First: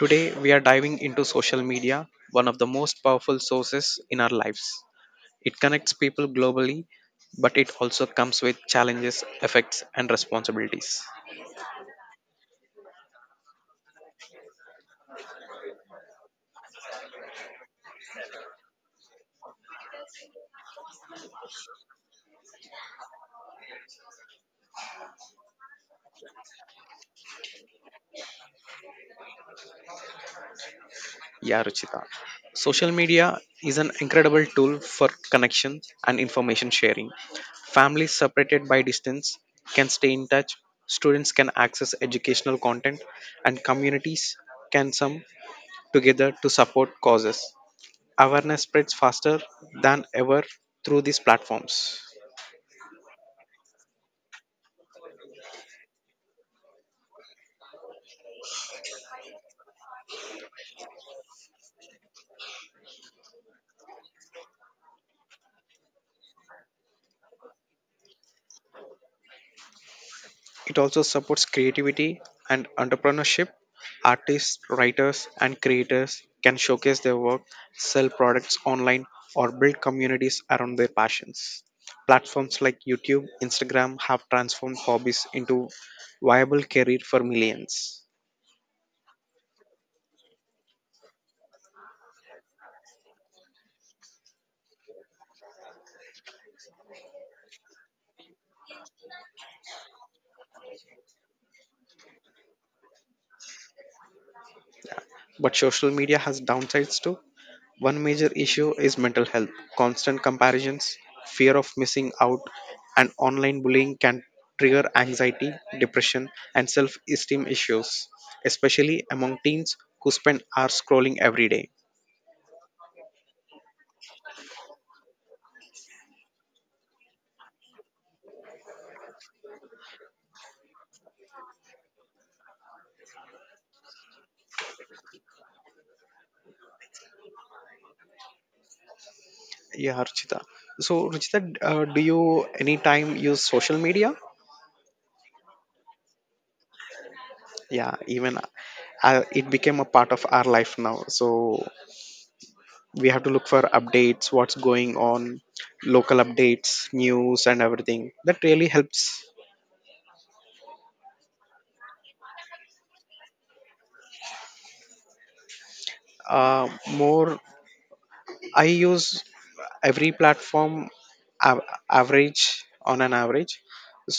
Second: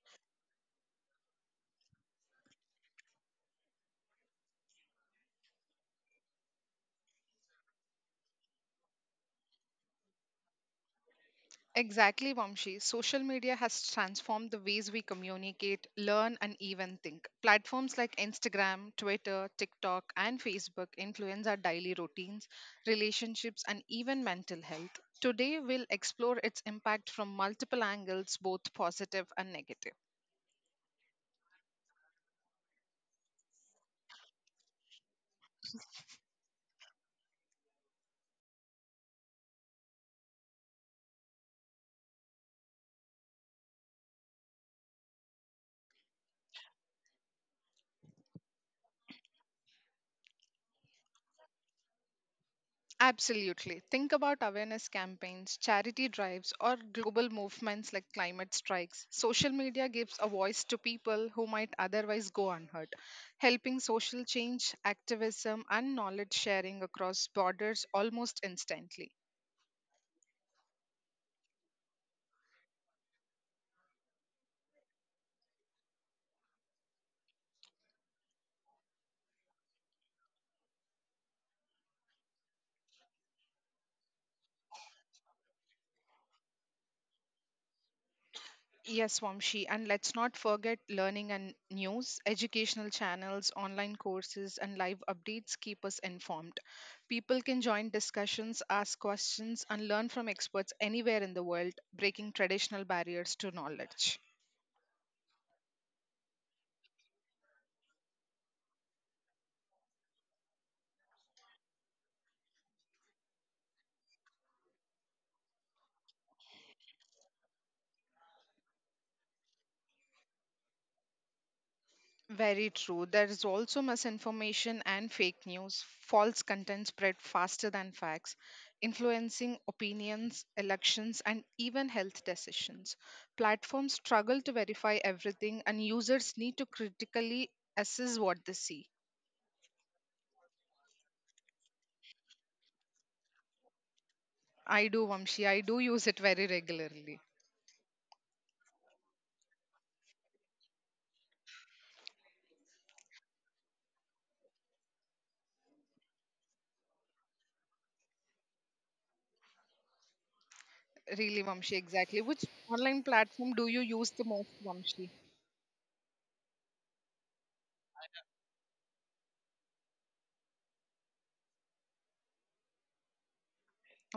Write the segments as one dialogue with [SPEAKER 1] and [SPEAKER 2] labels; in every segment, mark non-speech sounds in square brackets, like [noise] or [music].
[SPEAKER 1] Today we are diving into social media, one of the most powerful sources in our lives. It connects people globally, but it also comes with challenges, effects, and responsibilities.
[SPEAKER 2] Exactly, Vamshi. Social media has transformed the ways we communicate, learn, and even think. Platforms like Instagram, Twitter, TikTok, and Facebook influence our daily routines, relationships, and even mental health. Today, we'll explore its impact from multiple angles, both positive and negative.
[SPEAKER 1] Yeah, Ruchita. Social media is an incredible tool for connection and information sharing. Families separated by distance can stay in touch, students can access educational content, and communities can come together to support causes. Awareness spreads faster than ever through these platforms.
[SPEAKER 2] Absolutely. Think about awareness campaigns, charity drives, or global movements like climate strikes. Social media gives a voice to people who might otherwise go unheard, helping social change, activism, and knowledge sharing across borders almost instantly.
[SPEAKER 1] It also supports creativity and entrepreneurship. Artists, writers, and creators can showcase their work, sell products online, or build communities around their passions. Platforms like YouTube, Instagram have transformed hobbies into viable career for millions.
[SPEAKER 2] Yes, Vamshi, and let's not forget learning and news, educational channels, online courses, and live updates keep us informed. People can join discussions, ask questions, and learn from experts anywhere in the world, breaking traditional barriers to knowledge.
[SPEAKER 1] But social media has downsides too. One major issue is mental health. Constant comparisons, fear of missing out, and online bullying can trigger anxiety, depression, and self esteem issues, especially among teens who spend hours scrolling every day.
[SPEAKER 2] Very true. There is also misinformation and fake news. False content spread faster than facts, influencing opinions, elections, and even health decisions. Platforms struggle to verify everything, and users need to critically assess what they see.
[SPEAKER 1] Yeah, Ruchita. So, Ruchita, do you any time use social media?
[SPEAKER 2] I do, Vamshi. I do use it very regularly.
[SPEAKER 1] Yeah, even it became a part of our life now. So, we have to look for updates, what's going on, local updates, news, and everything. That really helps.
[SPEAKER 2] Really, Vamshi, exactly. Which online platform do you use the most, Vamshi?
[SPEAKER 1] More I use every platform av- average on an average,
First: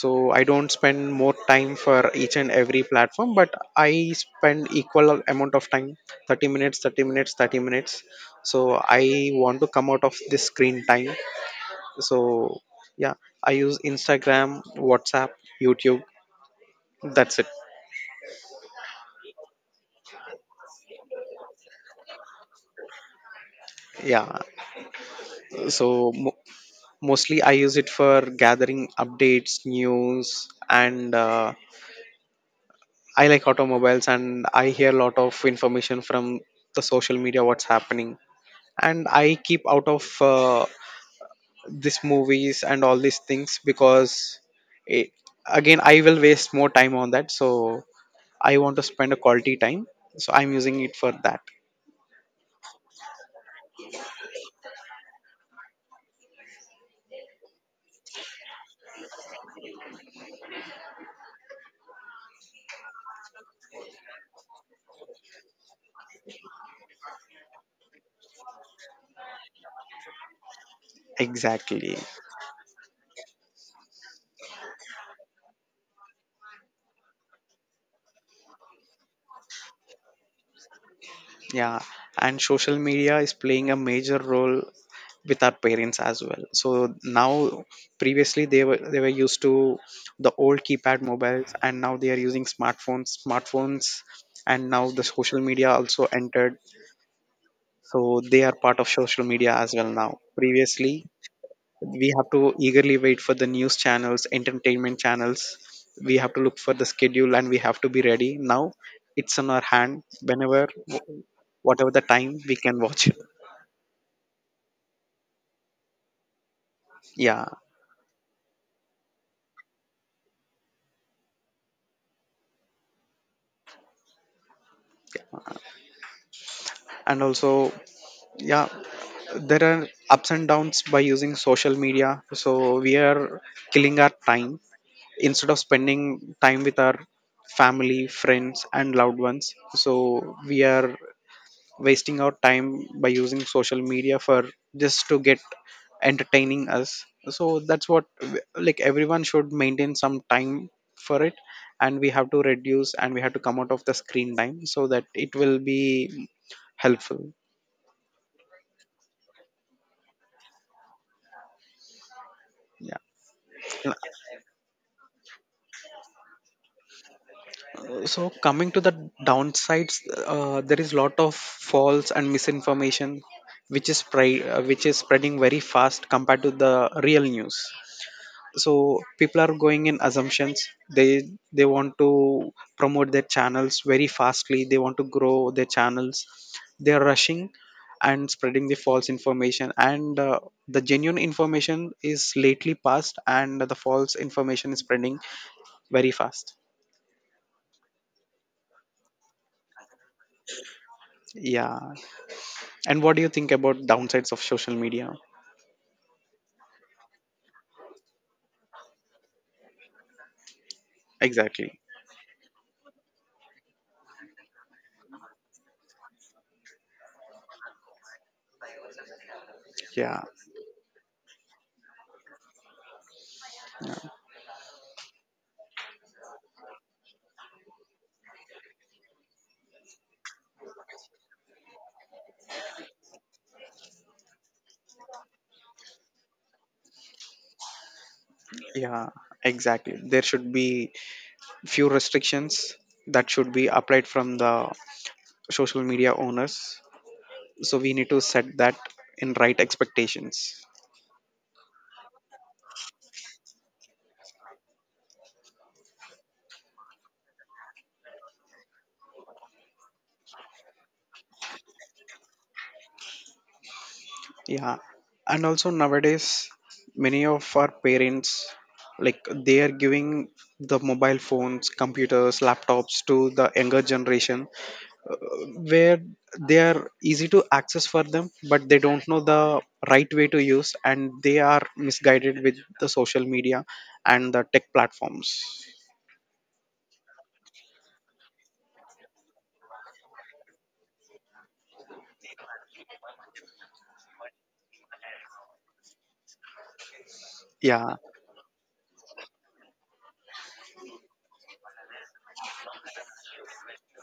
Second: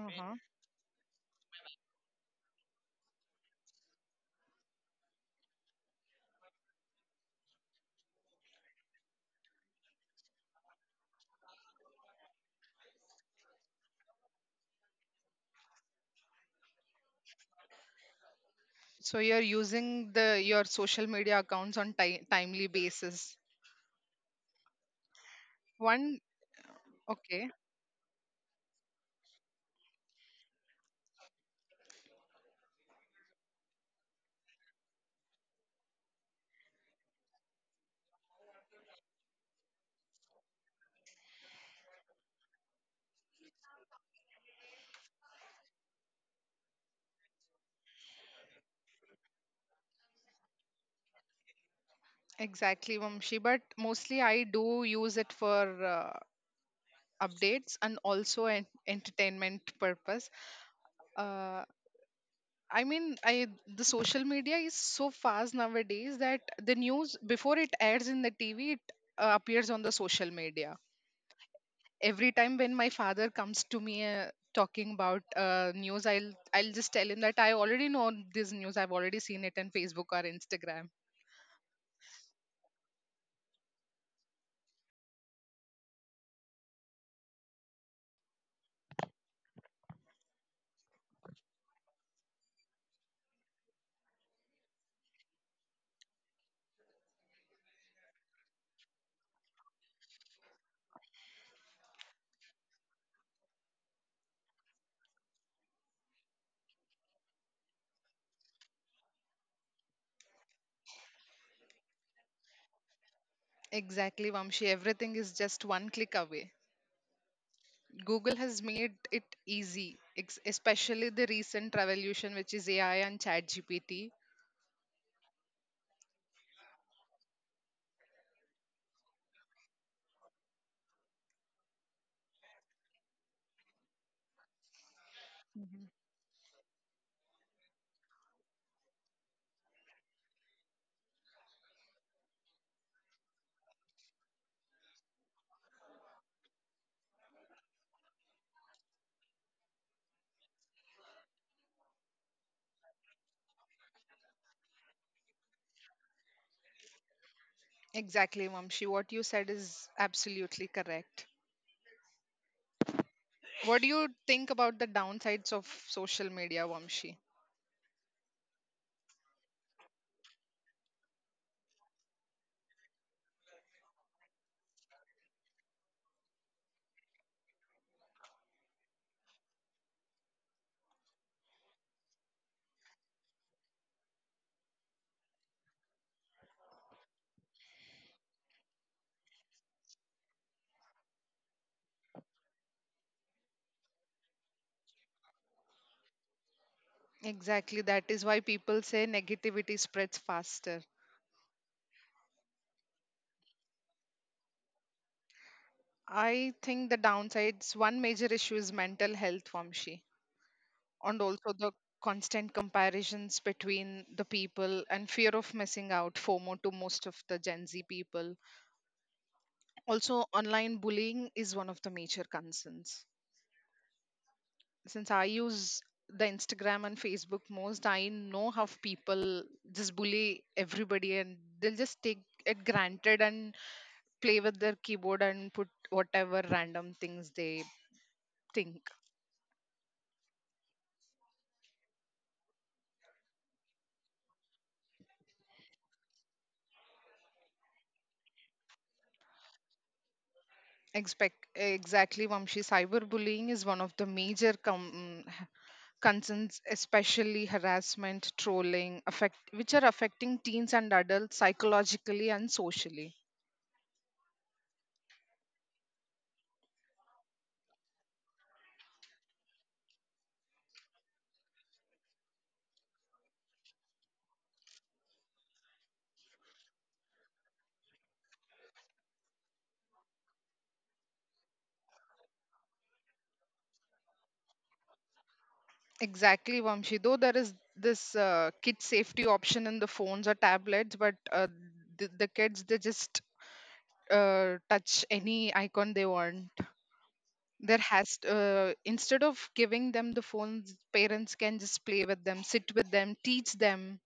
[SPEAKER 1] so I don't spend more time for each and every platform, but I spend equal amount of time. 30 minutes, 30 minutes, 30 minutes. So I want to come out of this screen time. So yeah, I use instagram, whatsapp, youtube, that's it.
[SPEAKER 2] So you're using the your social media accounts on timely basis.
[SPEAKER 1] Yeah, so
[SPEAKER 2] One
[SPEAKER 1] mo- mostly
[SPEAKER 2] Okay,
[SPEAKER 1] I use it for gathering updates, news, and I like automobiles and I hear a lot of information from the social media what's happening. And I keep out of these movies and all these things because it, again I will waste more time on that. So I want to spend a quality time. So I'm using it for that.
[SPEAKER 2] exactly, Vamshi. But mostly I do use it for updates and also an entertainment purpose. Uh, I mean, I the social media is so fast nowadays that the news before it airs in the TV, it appears on the social media.
[SPEAKER 1] Exactly.
[SPEAKER 2] Every time when my father comes to me talking about news, I'll just tell him that I already know this news. I've already seen it on Facebook or Instagram.
[SPEAKER 1] Yeah, and social media is playing a major role with our parents as well. So now, previously they were used to the old keypad mobiles, and now they are using smartphones. Smartphones, and now the social media also entered. So they are part of social media as well now. Previously, we have to eagerly wait for the news channels, entertainment channels. We have to look for the schedule, and we have to be ready. Now, it's on our hand. Whenever, whatever the time, we can watch.
[SPEAKER 2] Exactly, Vamshi. Everything is just one click away.
[SPEAKER 1] Yeah,
[SPEAKER 2] Google has made it easy, especially the recent revolution, which is AI and ChatGPT.
[SPEAKER 1] and also yeah, there are ups and downs by using social media, so we are killing our time instead of
[SPEAKER 2] Mhm.
[SPEAKER 1] spending time with our family, friends, and loved ones. So we are wasting our time by using social media for just to get entertaining us. So that's what, like everyone should maintain some time for it, and we have to reduce and we have to come out of the screen time so that it will be helpful.
[SPEAKER 2] Exactly, Vamshi. What you said is absolutely correct.
[SPEAKER 1] Yeah.
[SPEAKER 2] What do
[SPEAKER 1] Uh,
[SPEAKER 2] you think about the downsides of social media, Vamshi?
[SPEAKER 1] so coming to the downsides, there is lot of false and misinformation which is spreading very fast compared to the real news. So people are going in assumptions. They they want to promote their channels very fastly, they want to grow their channels, they are rushing and spreading the false information, and the genuine information is lately passed and the false information is spreading very fast.
[SPEAKER 2] Exactly, that is why people say negativity spreads faster.
[SPEAKER 1] Yeah. And what do you think about downsides of social media?
[SPEAKER 2] I think the downsides, one major issue is mental health, Vamshi, and also the
[SPEAKER 1] Exactly.
[SPEAKER 2] constant comparisons between the people and fear of missing out, FOMO, to most of the Gen Z people,
[SPEAKER 1] Yeah.
[SPEAKER 2] also online bullying is one of the major concerns. Since I use the Instagram and Facebook most, I know how people just bully everybody and they'll just take it granted and play with their keyboard and put whatever random things they think.
[SPEAKER 1] Yeah. Exactly. There should be few restrictions that should be applied from the social media owners. So we need to set that in right expectations.
[SPEAKER 2] Expect exactly, Vamshi, cyberbullying is one of the major concerns, especially harassment, trolling affect, which are affecting teens and adults psychologically and socially.
[SPEAKER 1] Yeah. And also nowadays, many of our parents, like they are giving the mobile phones, computers, laptops to the younger generation where they are easy to access for them, but they don't know the right way to use and they are misguided with the social media and the tech platforms.
[SPEAKER 2] Exactly, Vamshi. Though there is this kid safety option in the phones or tablets, but the kids they just touch any icon they want. There
[SPEAKER 1] Yeah,
[SPEAKER 2] has to. Instead of giving them the phones, parents can just play with them, sit with them, teach them.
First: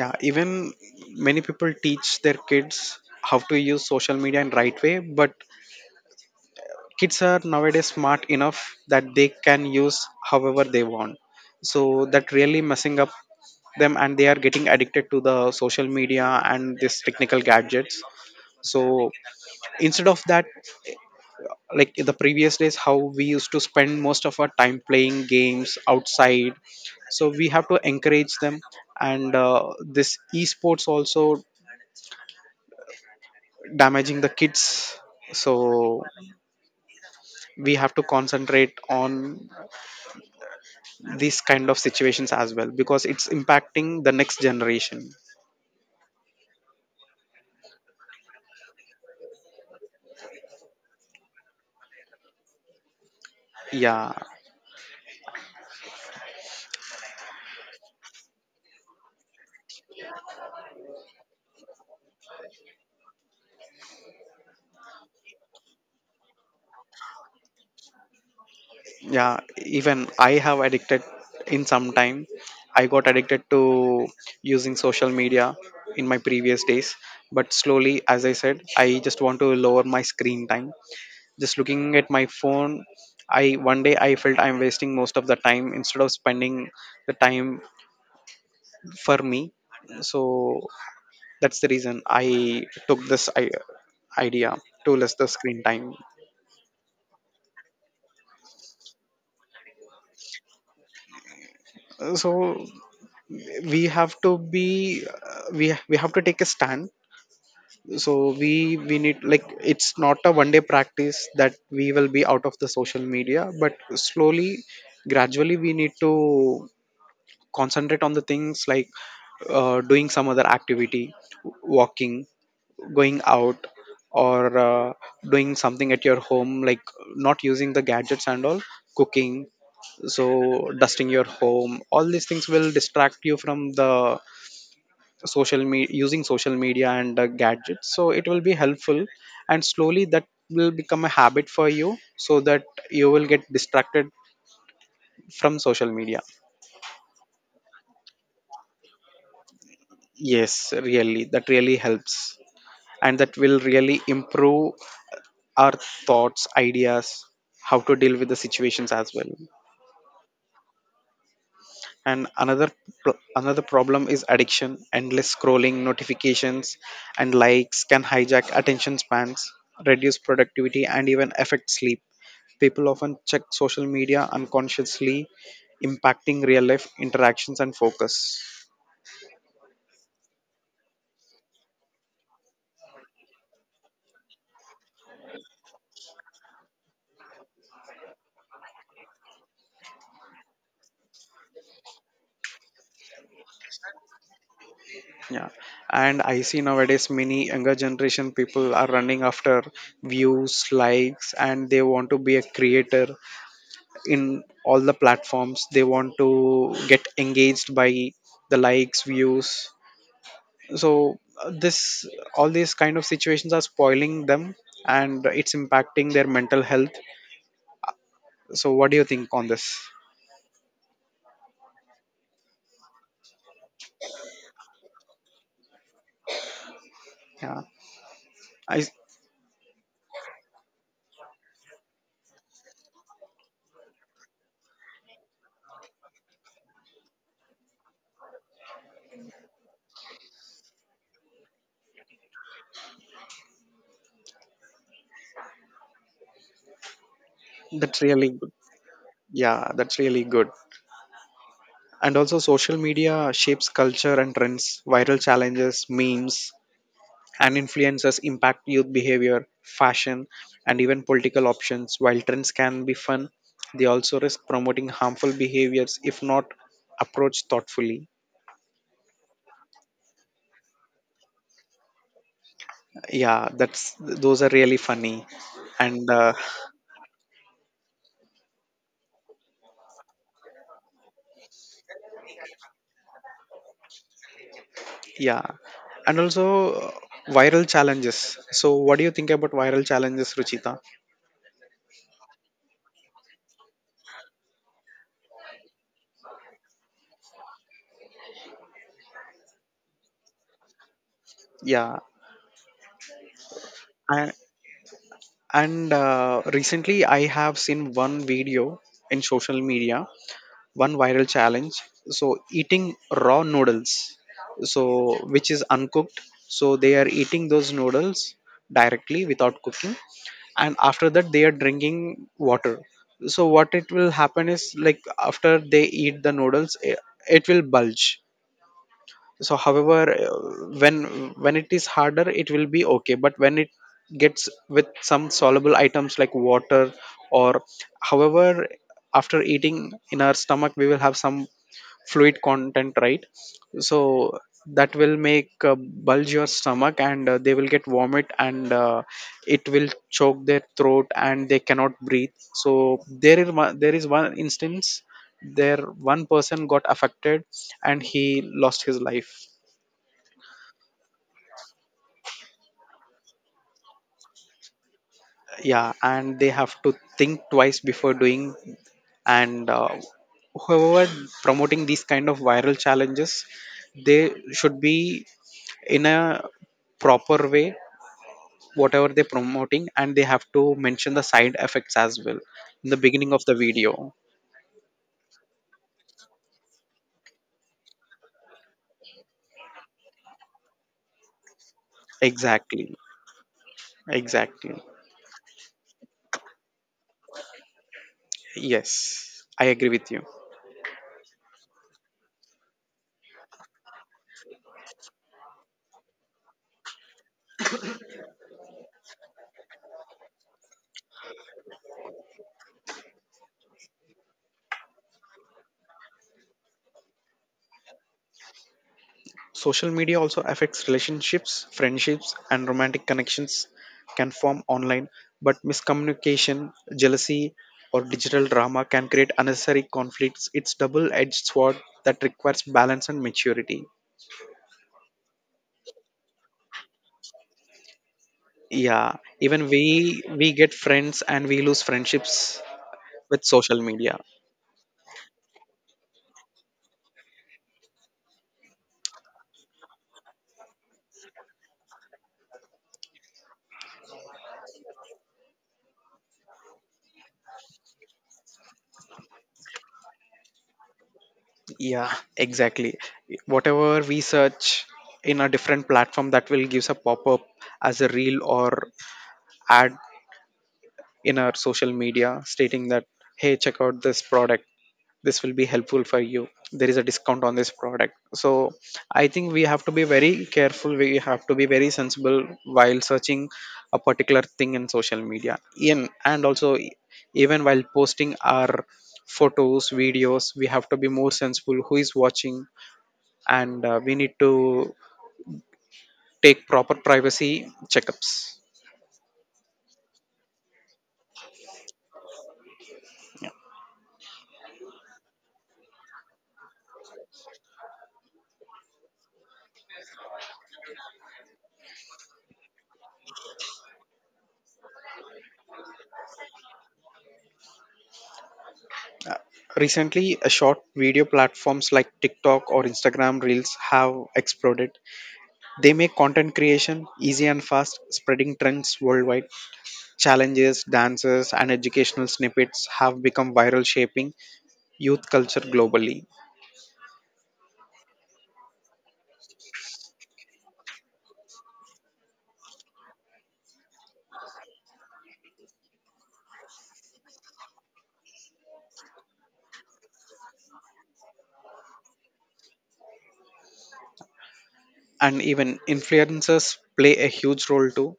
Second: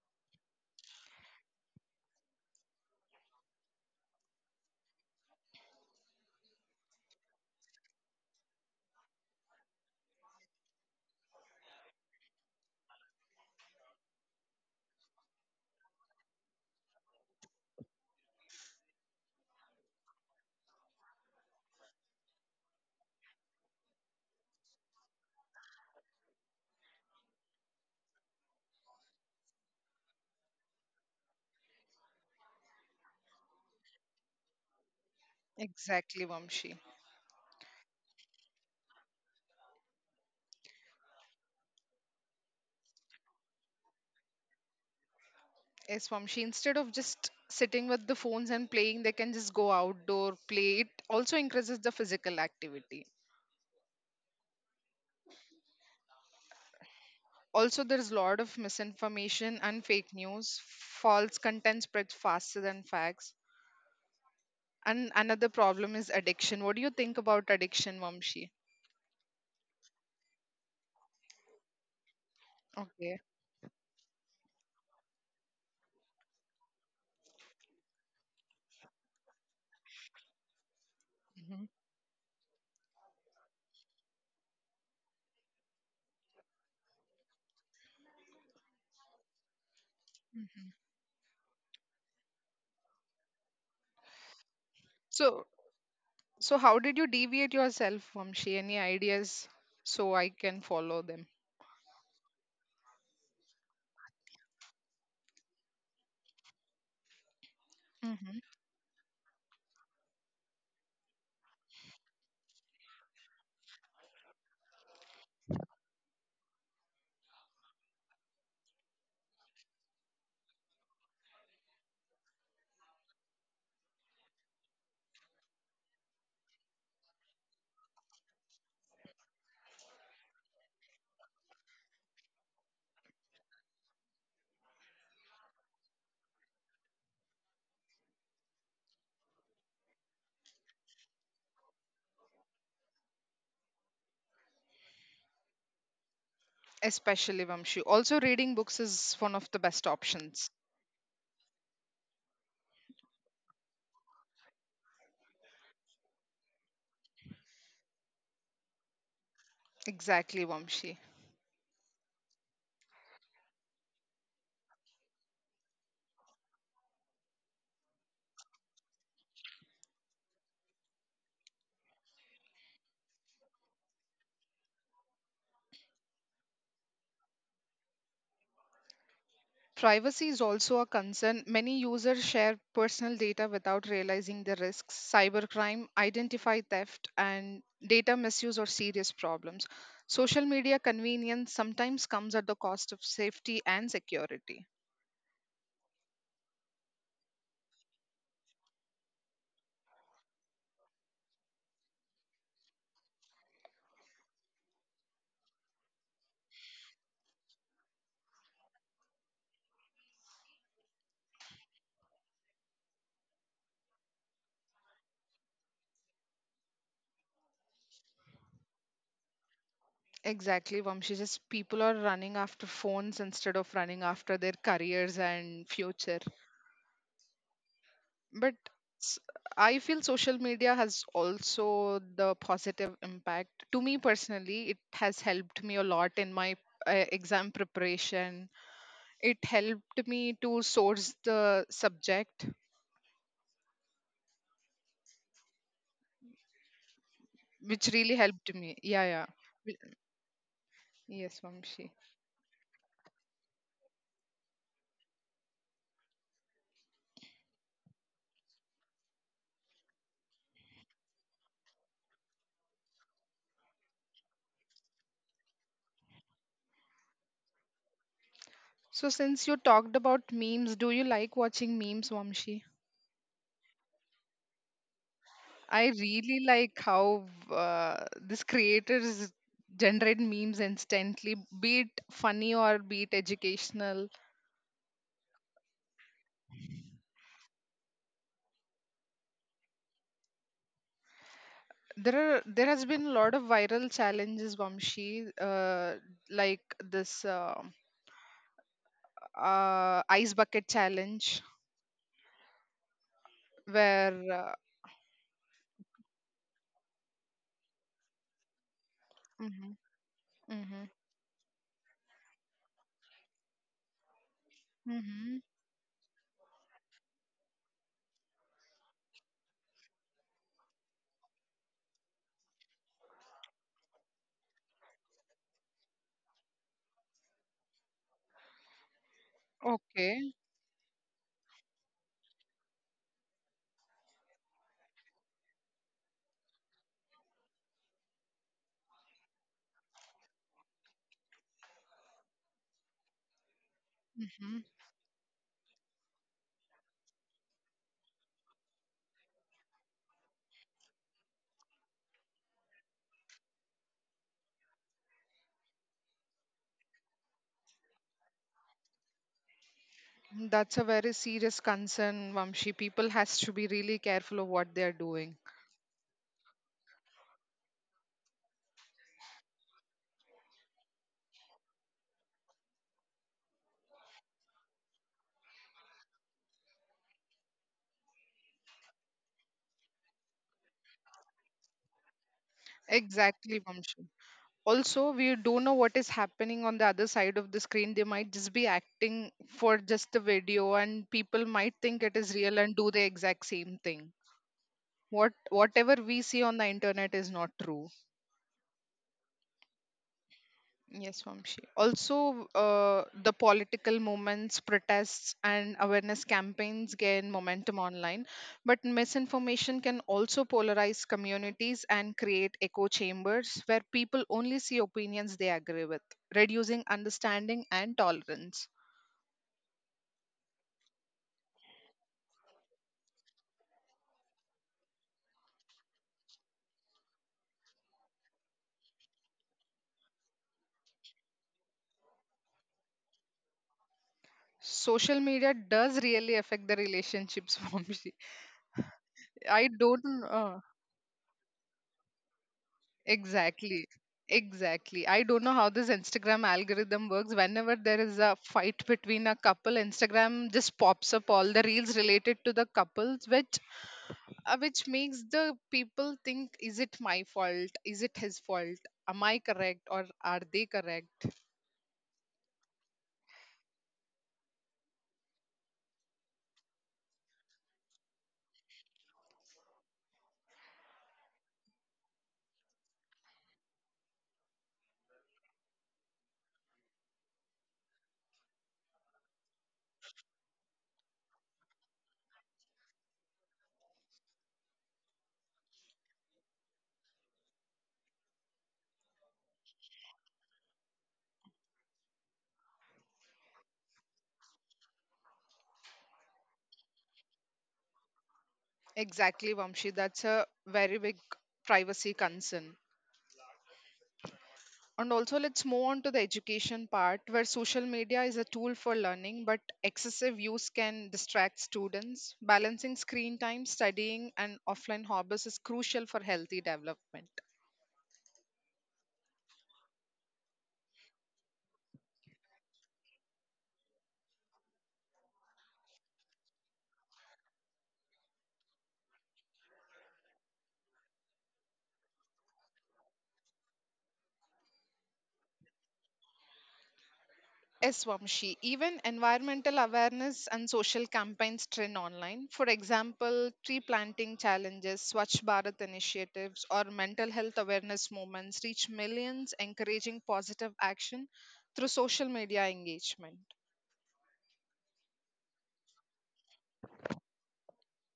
[SPEAKER 1] yeah, even many people teach their kids how to use social media in right way, but kids are nowadays smart enough that they can use however they want. So that really messing up them, and they are getting addicted to the social media and this technical gadgets. So instead of that, like in the previous days how we used to spend most of our time playing games outside, so we have to encourage them. And this esports also damaging the kids. So
[SPEAKER 2] Exactly, Vamshi.
[SPEAKER 1] we have to concentrate on these kind of situations as well, because it's impacting the next generation.
[SPEAKER 2] Yes, Vamshi. Instead of just sitting with the phones and playing, they can just go outdoor, play. It also increases the physical activity.
[SPEAKER 1] Yeah,
[SPEAKER 2] Also, there's a lot of misinformation and fake news, false content spreads faster than facts. And another problem is addiction. What do you think about addiction, Vamshi?
[SPEAKER 1] yeah, even I have addicted in some time, I got
[SPEAKER 2] Okay.
[SPEAKER 1] addicted to using social media in my previous days. But slowly, as I said, I just want to lower my screen time, just
[SPEAKER 2] Hmm.
[SPEAKER 1] looking at my phone. I one day I felt I'm wasting most of the time instead of spending the time for me. So
[SPEAKER 2] Hmm.
[SPEAKER 1] that's the reason I took this I- idea to less the
[SPEAKER 2] So,
[SPEAKER 1] screen time.
[SPEAKER 2] so how did you deviate yourself, Vamshi? Any ideas so I can follow them?
[SPEAKER 1] So we have to be we have to take a stand. So
[SPEAKER 2] Hmm.
[SPEAKER 1] we need, like it's not a one day practice that we will be out of the social media, but slowly, gradually we need to concentrate on the things like doing some other activity, walking, going out, or doing something at your home, like not using the gadgets and all, cooking. So dusting your home, all these things will distract you from the social me using social media and gadgets, so it will be helpful. And slowly that will become a habit for you, so that you will get distracted from social media.
[SPEAKER 2] Especially, Vamshi, also reading books is one of the best options.
[SPEAKER 1] Yes, really that really helps, and that will really improve our thoughts, ideas, how to deal with the situations as well.
[SPEAKER 2] Exactly, Vamshi.
[SPEAKER 1] And another problem is addiction. Endless scrolling, notifications, and likes can hijack attention spans, reduce productivity, and even affect sleep. People often check social media unconsciously, impacting real life interactions and focus.
[SPEAKER 2] Privacy is also a concern. Many users share personal data without realizing the risks. Cybercrime, identity theft, and data misuse are serious problems. Social media convenience sometimes comes at the cost of safety and security.
[SPEAKER 1] Yeah, and I see nowadays many younger generation people are running after views, likes, and they want to be a creator in all the platforms. They want to get engaged by the likes, views. So this all these kind of situations are spoiling them, and it's impacting their mental health. So what do you think on this?
[SPEAKER 2] Exactly, Vamshi. Just people are running after phones instead of running after their careers and future.
[SPEAKER 1] Yeah,
[SPEAKER 2] But
[SPEAKER 1] I
[SPEAKER 2] s- I feel social media has also the positive impact. To me personally, it has helped me a lot in my exam preparation. It helped me to source the subject, which
[SPEAKER 1] that's
[SPEAKER 2] really
[SPEAKER 1] really good.
[SPEAKER 2] helped me. Yeah, yeah.
[SPEAKER 1] Yeah,
[SPEAKER 2] Wi-
[SPEAKER 1] that's really good.
[SPEAKER 2] yes, Vamshi.
[SPEAKER 1] And also social media shapes culture and trends. Viral challenges, memes, and influencers impact youth behavior, fashion, and even political options. While trends can be fun, they also risk promoting harmful behaviors if not approached thoughtfully.
[SPEAKER 2] So since you talked about memes, do you like watching memes, Vamshi?
[SPEAKER 1] Yeah, that's those are really funny,
[SPEAKER 2] I
[SPEAKER 1] and
[SPEAKER 2] really like how uh, these creators generate memes instantly, be it funny or be it educational.
[SPEAKER 1] yeah, and also viral challenges. So, what do you think about viral challenges, Ruchita?
[SPEAKER 2] There are, there has been a lot of viral challenges, Vamshi, like this ice bucket challenge
[SPEAKER 1] Yeah, and,
[SPEAKER 2] where uh,
[SPEAKER 1] and recently I have seen one video in social
[SPEAKER 2] mhm,
[SPEAKER 1] media,
[SPEAKER 2] mhm,
[SPEAKER 1] one viral challenge. So eating raw noodles, so
[SPEAKER 2] mhm.
[SPEAKER 1] which is uncooked. So they are eating those noodles directly without cooking, and after that they are drinking water. So what it will happen is like after they eat the noodles, it will bulge. So however,
[SPEAKER 2] Okay.
[SPEAKER 1] when when it is harder it will be okay, but when it gets with some soluble items like water, or however, after eating in our stomach we will have some fluid content, right? So
[SPEAKER 2] Mhm.
[SPEAKER 1] that will make bulge your stomach, and they will get vomit, and it will choke their throat and they cannot breathe. So there is one instance there, one person got affected and he lost his life.
[SPEAKER 2] That's a very serious concern, Vamshi. People has to be really careful of what they are doing.
[SPEAKER 1] Yeah, and they have to think twice before doing. And whoever promoting these kind of viral challenges, they should be in a proper way whatever they're promoting, and they have to mention the side effects as well in the beginning of the
[SPEAKER 2] Exactly, Vamshi.
[SPEAKER 1] video.
[SPEAKER 2] Also, we don't know what is happening on the other side of the screen. They might just be acting for just the video and people might think it is real and
[SPEAKER 1] Exactly,
[SPEAKER 2] do the exact same thing.
[SPEAKER 1] exactly.
[SPEAKER 2] What, whatever we see on the internet is not true.
[SPEAKER 1] Yes, I agree with you.
[SPEAKER 2] Yes, Vamshi. Also, the political movements, protests, and awareness campaigns gain momentum online, but misinformation can also polarize communities and create echo chambers where people only see opinions they agree with, reducing understanding and tolerance.
[SPEAKER 1] Social media also affects relationships. Friendships and romantic connections can form online, but miscommunication, jealousy, or digital drama can create unnecessary conflicts. It's double edged sword that requires balance and maturity.
[SPEAKER 2] Social media does really affect the relationships, [laughs] Vamshi.
[SPEAKER 1] Yeah,
[SPEAKER 2] I
[SPEAKER 1] even we
[SPEAKER 2] don't.
[SPEAKER 1] we get friends and we lose friendships with social
[SPEAKER 2] Exactly.
[SPEAKER 1] media.
[SPEAKER 2] Exactly. I don't know how this Instagram algorithm works. Whenever there is a fight between a couple, Instagram just pops up all the reels related to the couples, which makes the people think, is it my fault? Is it his fault? Am I correct or are they correct?
[SPEAKER 1] Yeah, exactly. Whatever we search in a different platform, that will gives a pop-up as a reel or ad in our social media, stating that hey, check out this product, this will be helpful for you, there is a discount on this product. So I think we have to be very careful, we have to be very sensible while searching a particular thing in social media. In and also e- Even while posting our photos, videos, we have to be more sensible who is watching, and we need to take proper privacy checkups.
[SPEAKER 2] Exactly, Vamshi. That's a very big privacy concern. And also, let's move on to the education part, where social media is a tool for learning, but excessive use can distract students. Balancing screen time, studying, and offline hobbies is crucial for healthy development.
[SPEAKER 1] Recently, a short video platforms like TikTok or Instagram Reels have exploded. They make content creation easy and fast, spreading trends worldwide. Challenges, dances, and educational snippets have become viral, shaping youth culture globally.
[SPEAKER 2] Yes, Vamshi, even environmental awareness and social campaigns trend online. For example, tree planting challenges, Swachh Bharat initiatives, or mental health awareness movements reach millions, encouraging positive action through social media engagement.
[SPEAKER 1] And even influencers play a huge role too.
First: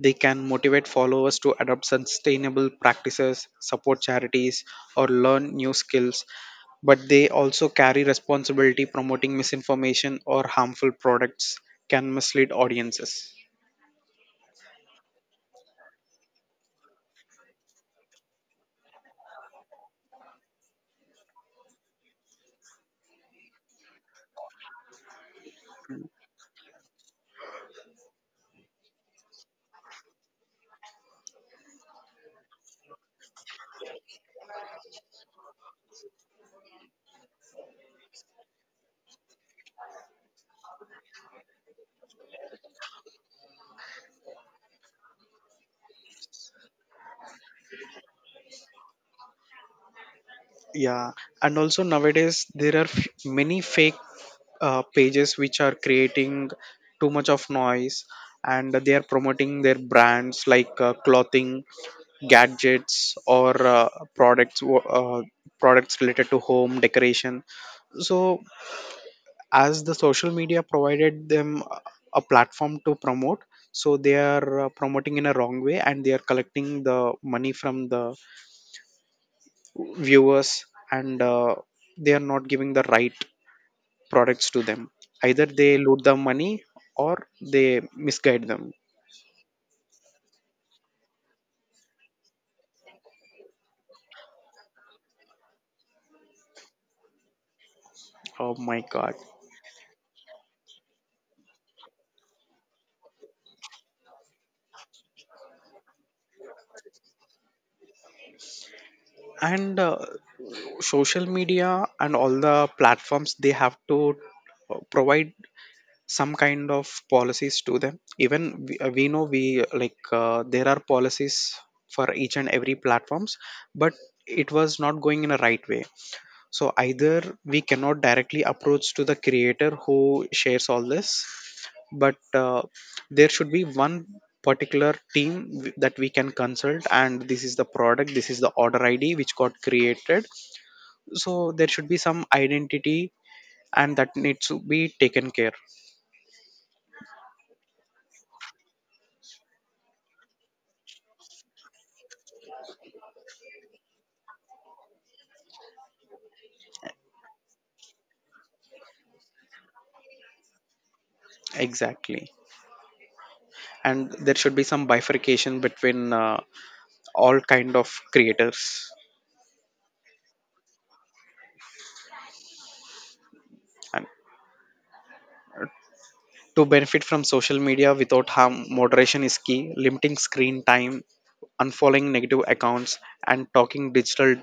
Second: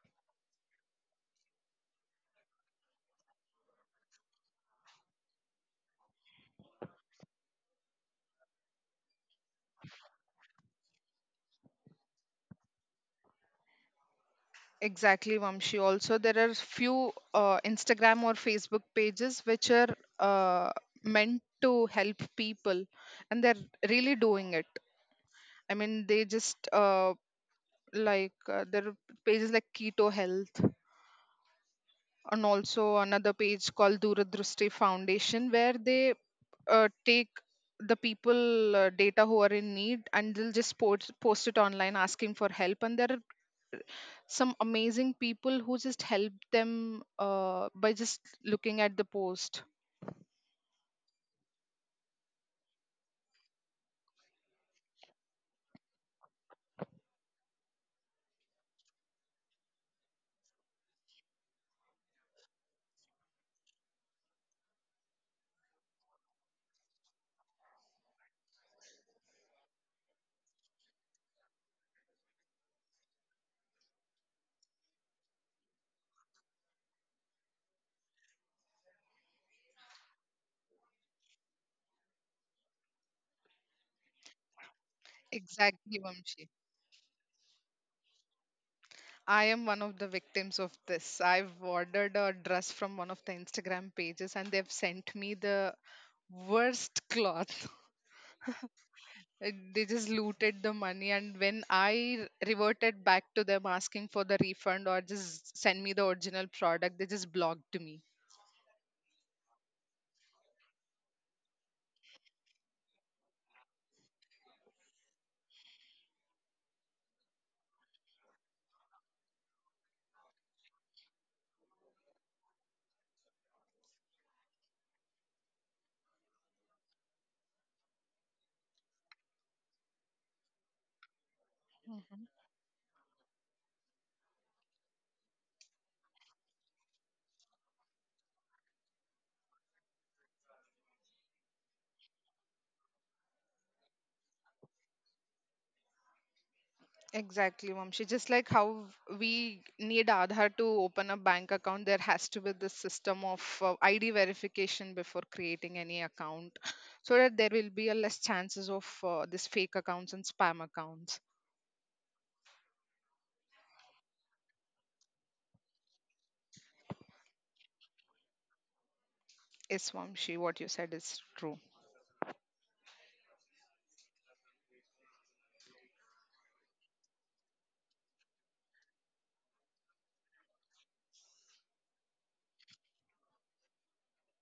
[SPEAKER 1] They can motivate followers to adopt sustainable practices, support charities, or learn new skills, but they also carry responsibility promoting misinformation or harmful products can mislead audiences.
[SPEAKER 2] Exactly, Vamshi. Also, there are few Instagram or Facebook pages which are uh, meant to help people, and they're really doing it. I mean, they just like there are pages like Keto Health, and also another page called Duradrusti Foundation, where they take the people data who are in need and they'll just post it online asking for help, and there are some amazing people who just help them by just looking at the post.
[SPEAKER 1] Yeah, and also nowadays there are many fake pages which are creating too much of noise, and they are promoting their brands like clothing, gadgets, or products wo- uh, products related to home decoration. So as the social media provided them a platform to promote, so they are promoting in a wrong way, and they are collecting the money from the viewers, and they are not giving the right products to them, either they
[SPEAKER 2] Exactly,
[SPEAKER 1] loot the
[SPEAKER 2] Vamshi.
[SPEAKER 1] money or they misguide them.
[SPEAKER 2] I am one of the victims of this. I've ordered a dress from one of the Instagram pages and they've sent me the worst cloth. [laughs]
[SPEAKER 1] Oh my god.
[SPEAKER 2] It- They just looted the money, and when I reverted back to them asking for the refund or just send me the original product, they just blocked me.
[SPEAKER 1] And social media and all the platforms, they have to provide some kind of policies to them. Even we know, we like there are policies for each and every platforms, but it was not going in a right way. So either we cannot directly approach to the creator who shares all this, but there should be one particular team that we can consult, and this is the product, this is the order id which got created. So there should be some identity, and that needs to be taken care.
[SPEAKER 2] Exactly, Vamshi. Just like how we need Aadhaar to open a bank account, there has to be this system of ID verification before creating any account, [laughs] so that there will be a less chances of this fake accounts and spam accounts.
[SPEAKER 1] Exactly, and there should be some bifurcation between all kind of creators.
[SPEAKER 2] Yes, Vamshi, what you said is true.
[SPEAKER 1] And to benefit from social media without harm, moderation is key: limiting screen time, unfollowing negative accounts, and talking digital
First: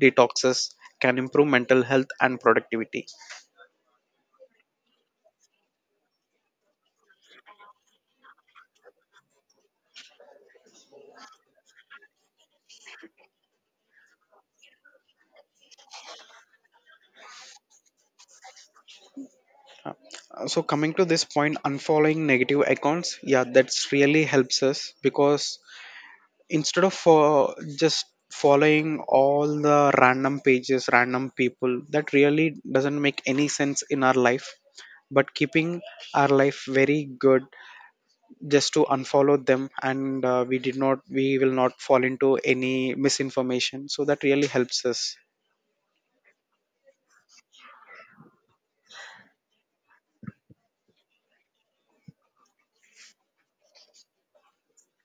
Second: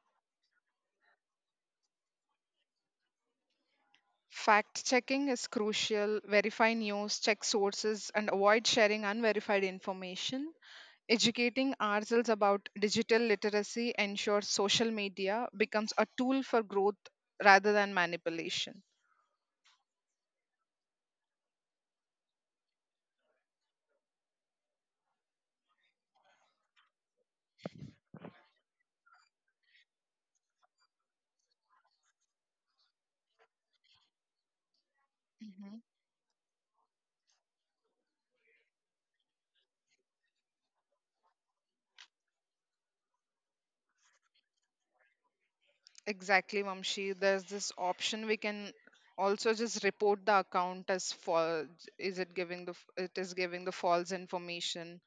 [SPEAKER 1] detoxes can improve mental health and productivity.
[SPEAKER 2] Fact checking is crucial. Verify news, check sources, and avoid sharing unverified information. Educating ourselves about digital literacy ensures social media becomes a tool for growth rather than manipulation.
[SPEAKER 1] So coming to this point, unfollowing negative accounts, yeah, that's really helps us because instead of just following all the random pages, random people, that really doesn't make any sense in our life, but
[SPEAKER 2] Mhm.
[SPEAKER 1] keeping our life very good, just to unfollow them, and we will not fall into any misinformation, so that really helps us.
[SPEAKER 2] Exactly, Mamshi. There's this option we can also just report the account as false. Is it giving the it is giving the false information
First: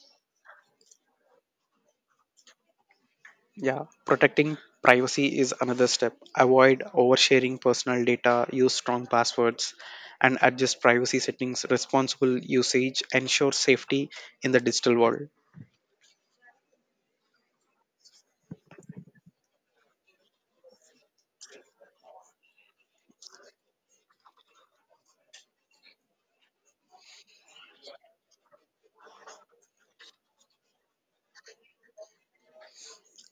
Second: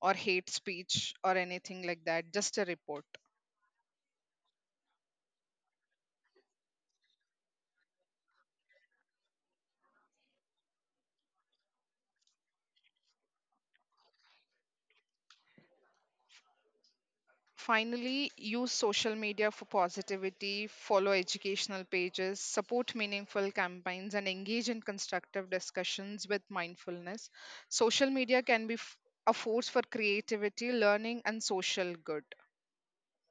[SPEAKER 2] or hate speech or anything like that? Just a report.
[SPEAKER 1] Yeah, protecting privacy is another step. Avoid oversharing personal data, use strong passwords, and adjust privacy settings. Responsible usage ensure safety in the digital world.
[SPEAKER 2] Finally, use social media for positivity, follow educational pages, support meaningful campaigns, and engage in constructive discussions with mindfulness. Social media can be a force for creativity, learning, and social good.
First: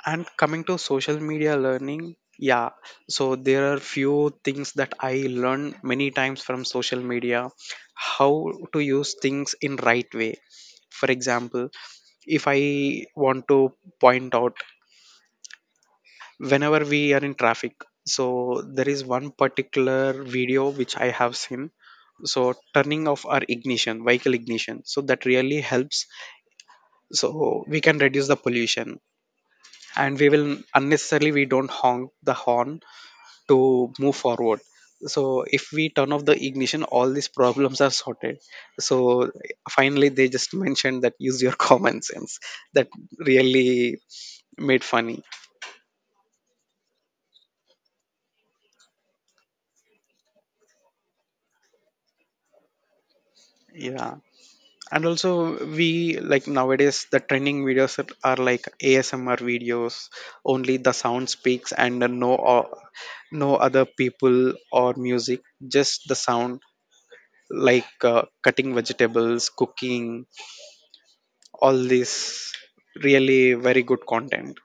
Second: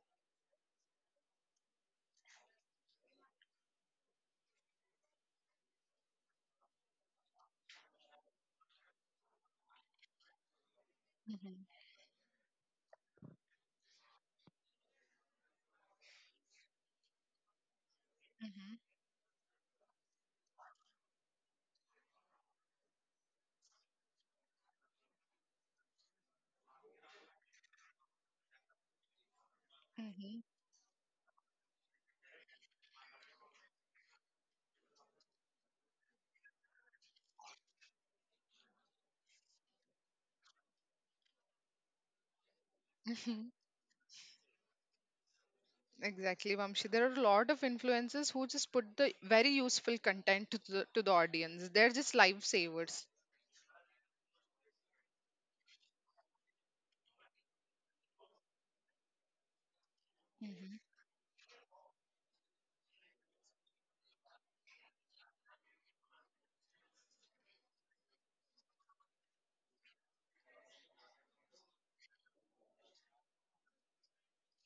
[SPEAKER 1] And coming to social media learning, yeah, so there are few things that I learned many times from social media, how to use things in right way. For
[SPEAKER 2] Mhm,
[SPEAKER 1] example, if I want to point out, whenever we are in traffic, so
[SPEAKER 2] mhm,
[SPEAKER 1] there is one particular video which I have seen, so turning off our ignition, vehicle ignition, so that really helps, so we can reduce the pollution, and we
[SPEAKER 2] mhm,
[SPEAKER 1] will unnecessarily, we don't honk the horn to move forward. So if we turn off the ignition, all these problems are sorted. So finally they just [laughs] mentioned that use your [laughs] common sense, that
[SPEAKER 2] mhm.
[SPEAKER 1] really made funny.
[SPEAKER 2] Exactly, Vamshi. There are a lot of influencers who just put the very useful content to to the audience. They're just lifesavers.
[SPEAKER 1] Yeah, and also we like nowadays the trending videos that are like asmr videos, only the sound speaks and no other people or music, just the sound, like cutting vegetables, cooking, all this really very good content.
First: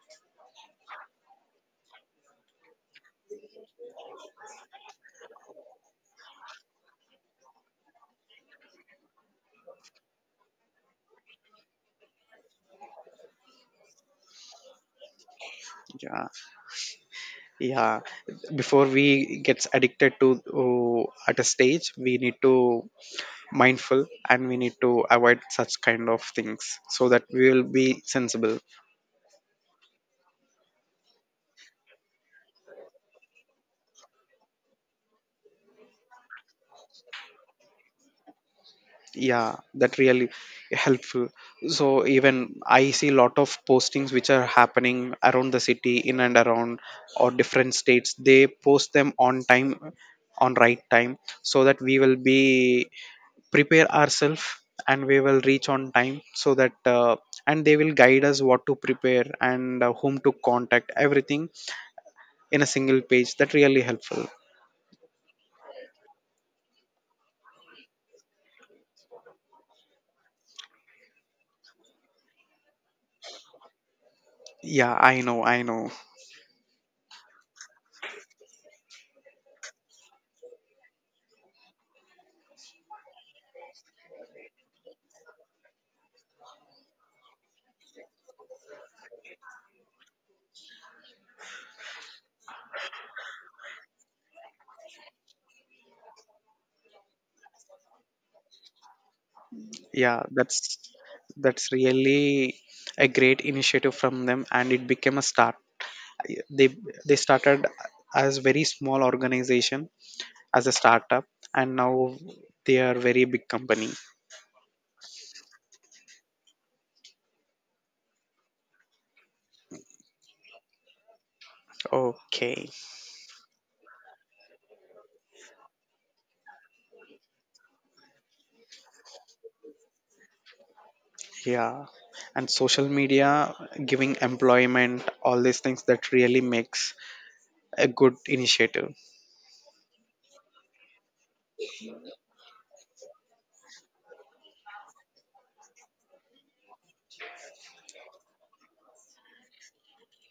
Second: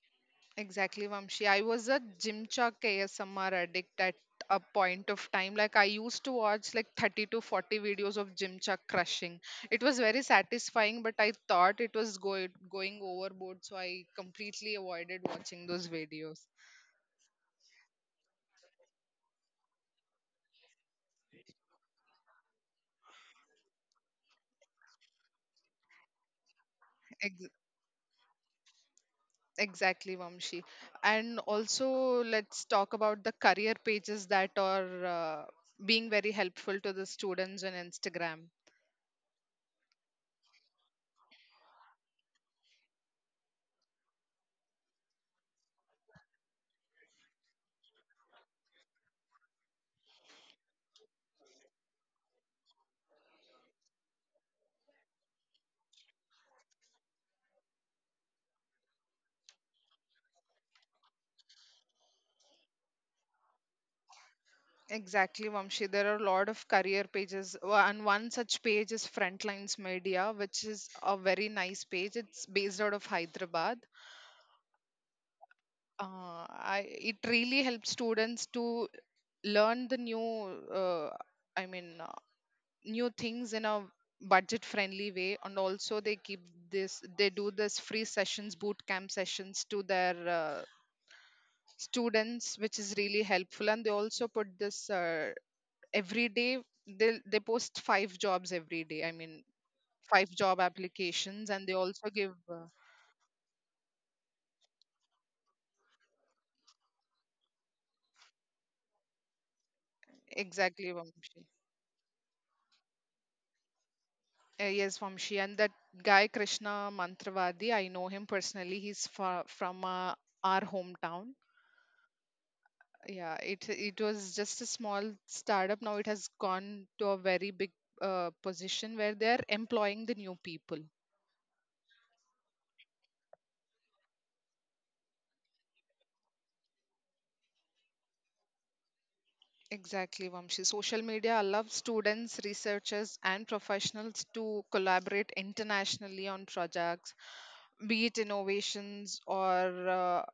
[SPEAKER 2] Exactly, Vamshi. I was a Gymshark ASMR addict at a point of time. Like I used to watch like 30 to 40 videos of Gymshark crushing. It was very satisfying, but I thought it was going overboard, so I completely avoided watching those
[SPEAKER 1] Yeah,
[SPEAKER 2] videos.
[SPEAKER 1] yeah, before we gets addicted to, uh, at a stage we need to mindful, and we need to avoid such kind of things, so that
[SPEAKER 2] Ex-
[SPEAKER 1] we will be sensible.
[SPEAKER 2] exactly, Vamshi. And also, let's talk about the career pages that are being very helpful to the students on Instagram.
[SPEAKER 1] Yeah, that really helpful. So even I see a lot of postings which are happening around the city, in and around or different states, they post them on time, on right time, so that we will be prepare ourselves and we will reach on time, so that and they will guide us what to prepare and whom to contact, everything in a single page, that really helpful.
[SPEAKER 2] Exactly, Vamshi. There are a lot of career pages, and one such page is Frontlines Media, which is a very nice page. It's based out of Hyderabad.
[SPEAKER 1] Yeah, I know, I know.
[SPEAKER 2] It really helps students to learn I mean, new things in a budget-friendly way, and also they keep this, they do this free sessions, boot camp sessions to their students, which is really helpful. And they also put this. Every day they post five jobs every day. I mean,
[SPEAKER 1] Yeah,
[SPEAKER 2] five job applications, and
[SPEAKER 1] that's
[SPEAKER 2] they also give
[SPEAKER 1] really a great initiative from them, and it became a start, they they started as very small organization, as a
[SPEAKER 2] exactly,
[SPEAKER 1] startup,
[SPEAKER 2] Vamshi.
[SPEAKER 1] and now they are very big company.
[SPEAKER 2] Yes, Vamshi, and that guy Krishna Mantravadi, I know him personally. He's from our hometown.
[SPEAKER 1] Okay.
[SPEAKER 2] Yeah, it was just a small startup. Now it has gone to a very big position where they are employing the new people.
[SPEAKER 1] Yeah, and social media giving employment, all these things, that really makes a good initiative.
[SPEAKER 2] Exactly, Vamshi. Social media allows students, researchers, and professionals to collaborate internationally on projects, be it innovations or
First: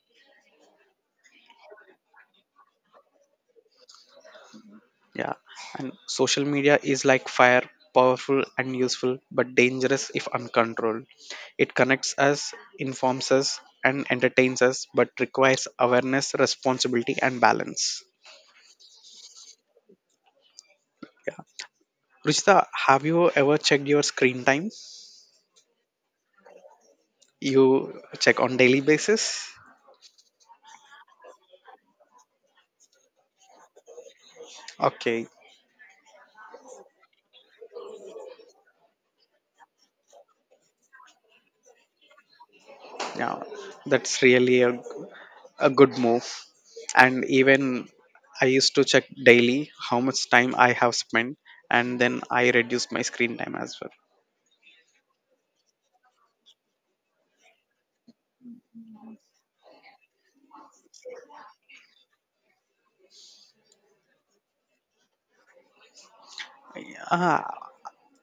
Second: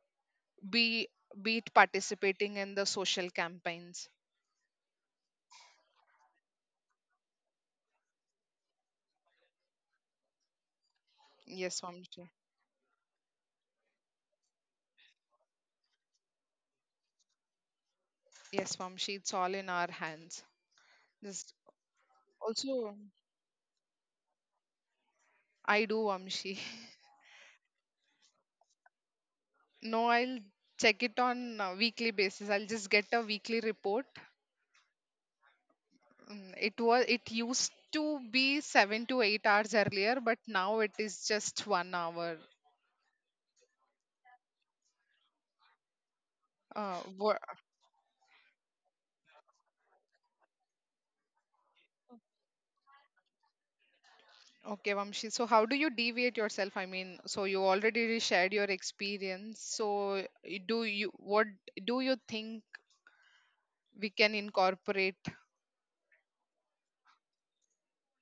[SPEAKER 2] be be it participating in the social campaigns.
[SPEAKER 1] Yeah, and social media is like fire, powerful and useful, but dangerous if uncontrolled. It
[SPEAKER 2] Yes,
[SPEAKER 1] connects
[SPEAKER 2] Vamshi.
[SPEAKER 1] us, informs us, and entertains us, but requires awareness, responsibility, and balance.
[SPEAKER 2] Yes, Vamshi. It's all in our hands.
[SPEAKER 1] Yeah.
[SPEAKER 2] This
[SPEAKER 1] Ruchita,
[SPEAKER 2] Also,
[SPEAKER 1] have you ever checked your screen time?
[SPEAKER 2] I do, Vamshi. [laughs]
[SPEAKER 1] You check on daily basis?
[SPEAKER 2] No, I'll check it on a weekly basis. I'll just get a weekly report.
[SPEAKER 1] Okay,
[SPEAKER 2] Mm, it was, it used to be 7 to 8 hours earlier, but now it is just 1 hour.
[SPEAKER 1] yeah, that's really a good move,
[SPEAKER 2] Uh,
[SPEAKER 1] and
[SPEAKER 2] wha-
[SPEAKER 1] even I used to check daily how much time I have spent, and then I reduced my screen time as well.
[SPEAKER 2] okay, Vamshi. So how do you deviate yourself? I mean, so you already shared your experience. So do you what do you think we can incorporate?
[SPEAKER 1] uh,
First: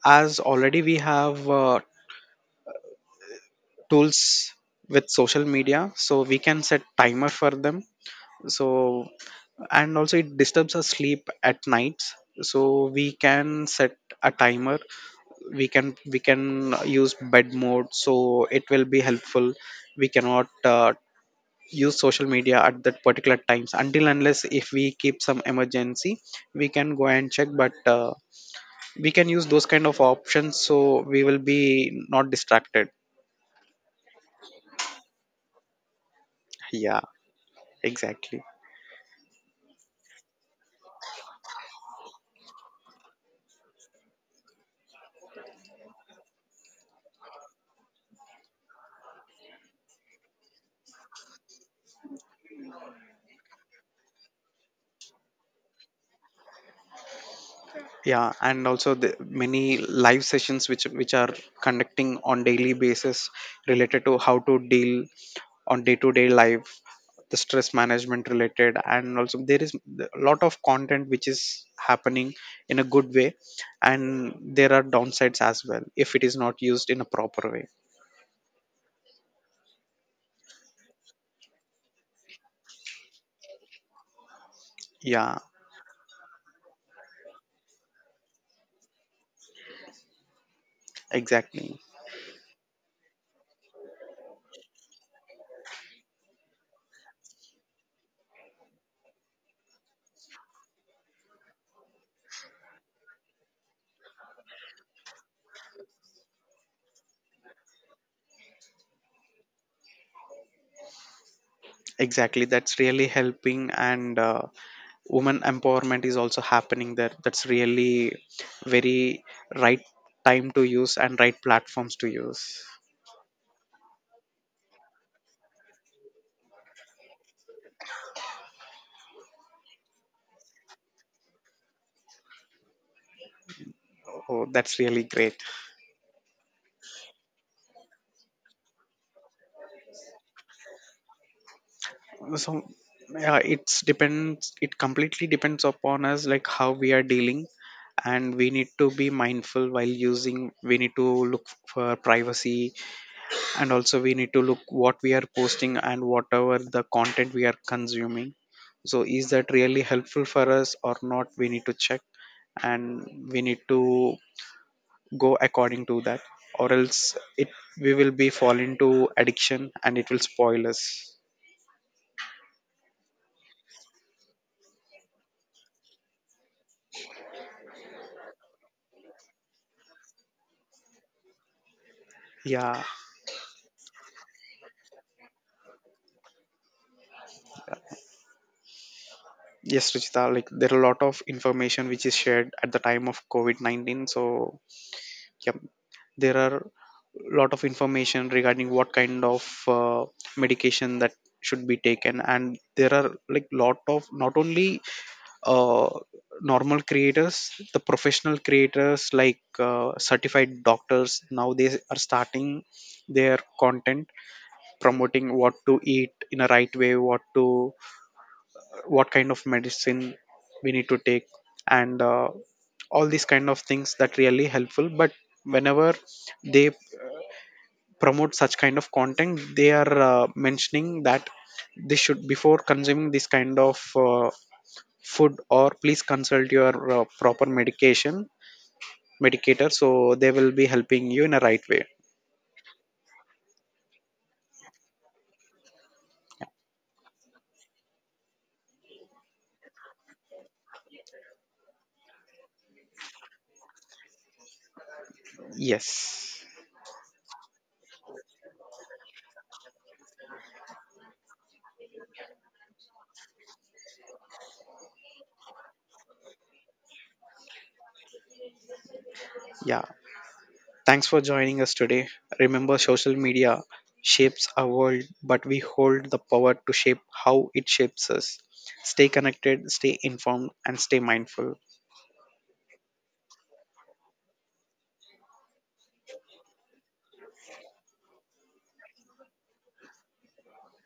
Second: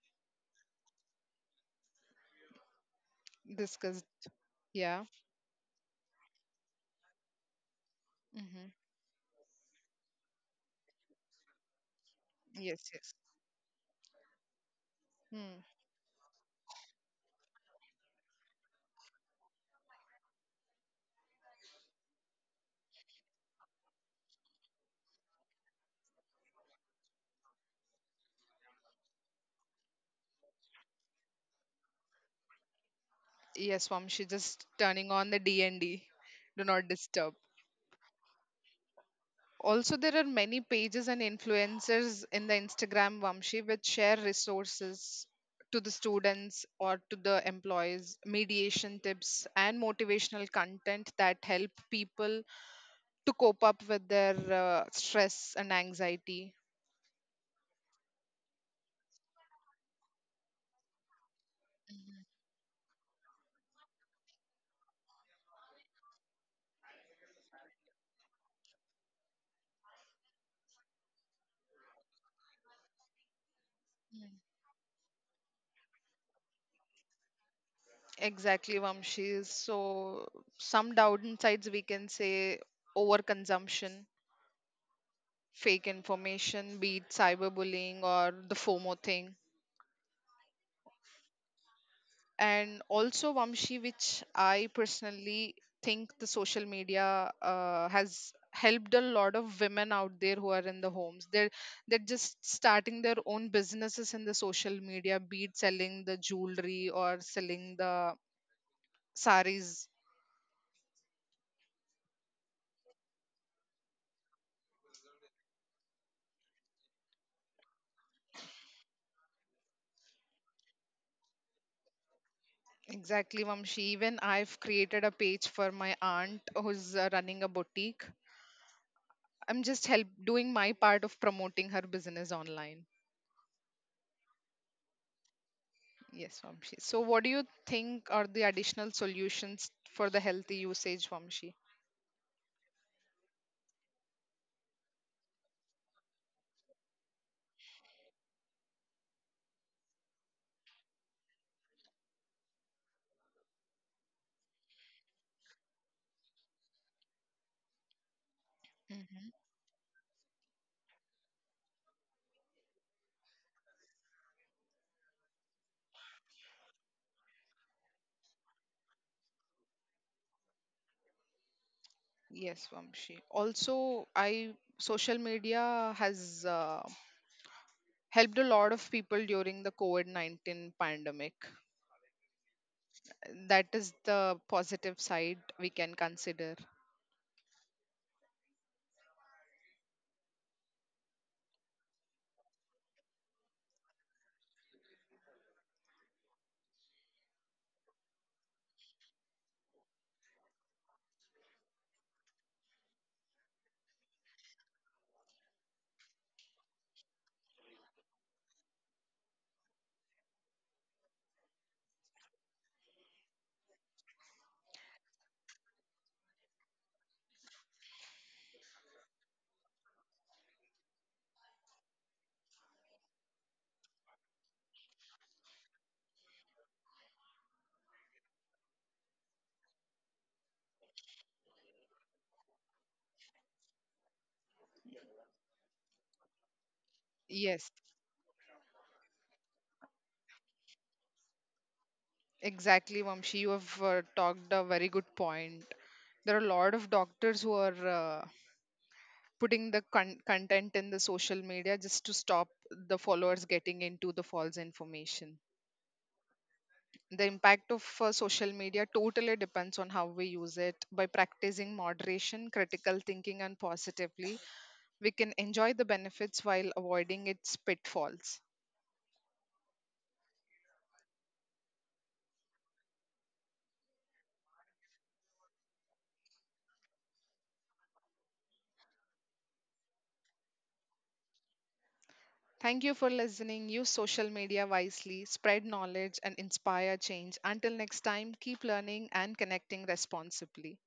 [SPEAKER 1] as already we have
[SPEAKER 2] Discuss.
[SPEAKER 1] tools
[SPEAKER 2] Yeah.
[SPEAKER 1] with social media, so we can set timer for them, so,
[SPEAKER 2] Mm-hmm.
[SPEAKER 1] and also it disturbs our sleep at nights, so
[SPEAKER 2] Yes.
[SPEAKER 1] we
[SPEAKER 2] Yes.
[SPEAKER 1] can set a timer,
[SPEAKER 2] Hmm.
[SPEAKER 1] we can use bed mode, so it will be helpful. We cannot use social media at that particular times, until unless if we keep some emergency, we can go and check, but we can use those kind of options, so we will be not distracted.
[SPEAKER 2] Yes, Vamshi. Just turning on the D and D. Do not
[SPEAKER 1] Yeah,
[SPEAKER 2] disturb.
[SPEAKER 1] exactly.
[SPEAKER 2] Also, there are many pages and influencers in the Instagram, Vamshi, which share resources to the students or to the employees, mediation tips, and motivational content that help people to cope up with their stress and anxiety.
[SPEAKER 1] Yeah, and also the many live sessions which are conducting
[SPEAKER 2] Mhm,
[SPEAKER 1] on daily basis, related to how to deal on day to day life, the stress management related, and also there is a lot of content which is happening in a good way, and
[SPEAKER 2] mhm.
[SPEAKER 1] there are downsides as well if it is not used in a proper way.
[SPEAKER 2] Exactly, Vamshi. So, some downsides we can say: overconsumption,
[SPEAKER 1] Yeah.
[SPEAKER 2] fake information, be it cyberbullying or the FOMO thing.
[SPEAKER 1] exactly
[SPEAKER 2] And also, Vamshi, which I personally think the social media has helped a lot of women out there who are in the homes. They're just starting their own businesses in the social media, be it selling the jewelry or selling the saris.
[SPEAKER 1] exactly, that's really helping, and women empowerment is also happening there, that's really very right time to use and right platforms to use.
[SPEAKER 2] Exactly, Vamshi. Even I've created a page for my aunt who's running a boutique. I'm just help doing my part of promoting her business online.
[SPEAKER 1] Oh, that's really great.
[SPEAKER 2] Yes, Vamshi. So, what do you think are the additional solutions for the healthy usage, Vamshi?
[SPEAKER 1] So yeah, it's depends, it completely depends upon us, like how we are dealing, and we need to be mindful while using, we need to look for privacy, and also we need to look what we are posting and whatever the content we are consuming, so
[SPEAKER 2] Hmm.
[SPEAKER 1] is that really helpful for us or not, we need to check, and we need to go according to that, or else it we will be fall into addiction and it will spoil us.
[SPEAKER 2] Yes, Vamshi. Also, I social media has helped a lot of people during the COVID-19 pandemic.
[SPEAKER 1] Yeah.
[SPEAKER 2] That is the positive side we can consider.
[SPEAKER 1] Yes, Ruchita, like there are a lot of information which is shared at the time of covid-19, so yep. There are lot of information regarding what kind of uh, medication that should be taken, and there are like lot of not only uh, normal creators, the professional creators like certified doctors now they are starting their content, promoting what to eat in a right way, what kind of medicine we need to take, and all these kind of things that really helpful. But whenever they promote such kind of content, they are mentioning that this should before consuming this kind of food, or please consult your proper
[SPEAKER 2] Yes,
[SPEAKER 1] medication, medicator, so they will be helping you in a right way.
[SPEAKER 2] exactly, Vamshi. You have talked a very good point. There are a lot of doctors who are putting the content in the social media just to stop the followers getting into the false information.
[SPEAKER 1] Yes.
[SPEAKER 2] The impact of social media totally depends on how we use it. By practicing moderation, critical thinking, and positively, we can enjoy the benefits while avoiding its pitfalls.
[SPEAKER 1] Yeah, thanks for joining us today. Remember, social media shapes our world, but we hold the power to shape how it shapes us. Stay connected, stay informed, and stay mindful.
[SPEAKER 2] Thank you for listening. Use social media wisely, spread knowledge, and inspire change. Until next time, keep learning and connecting responsibly.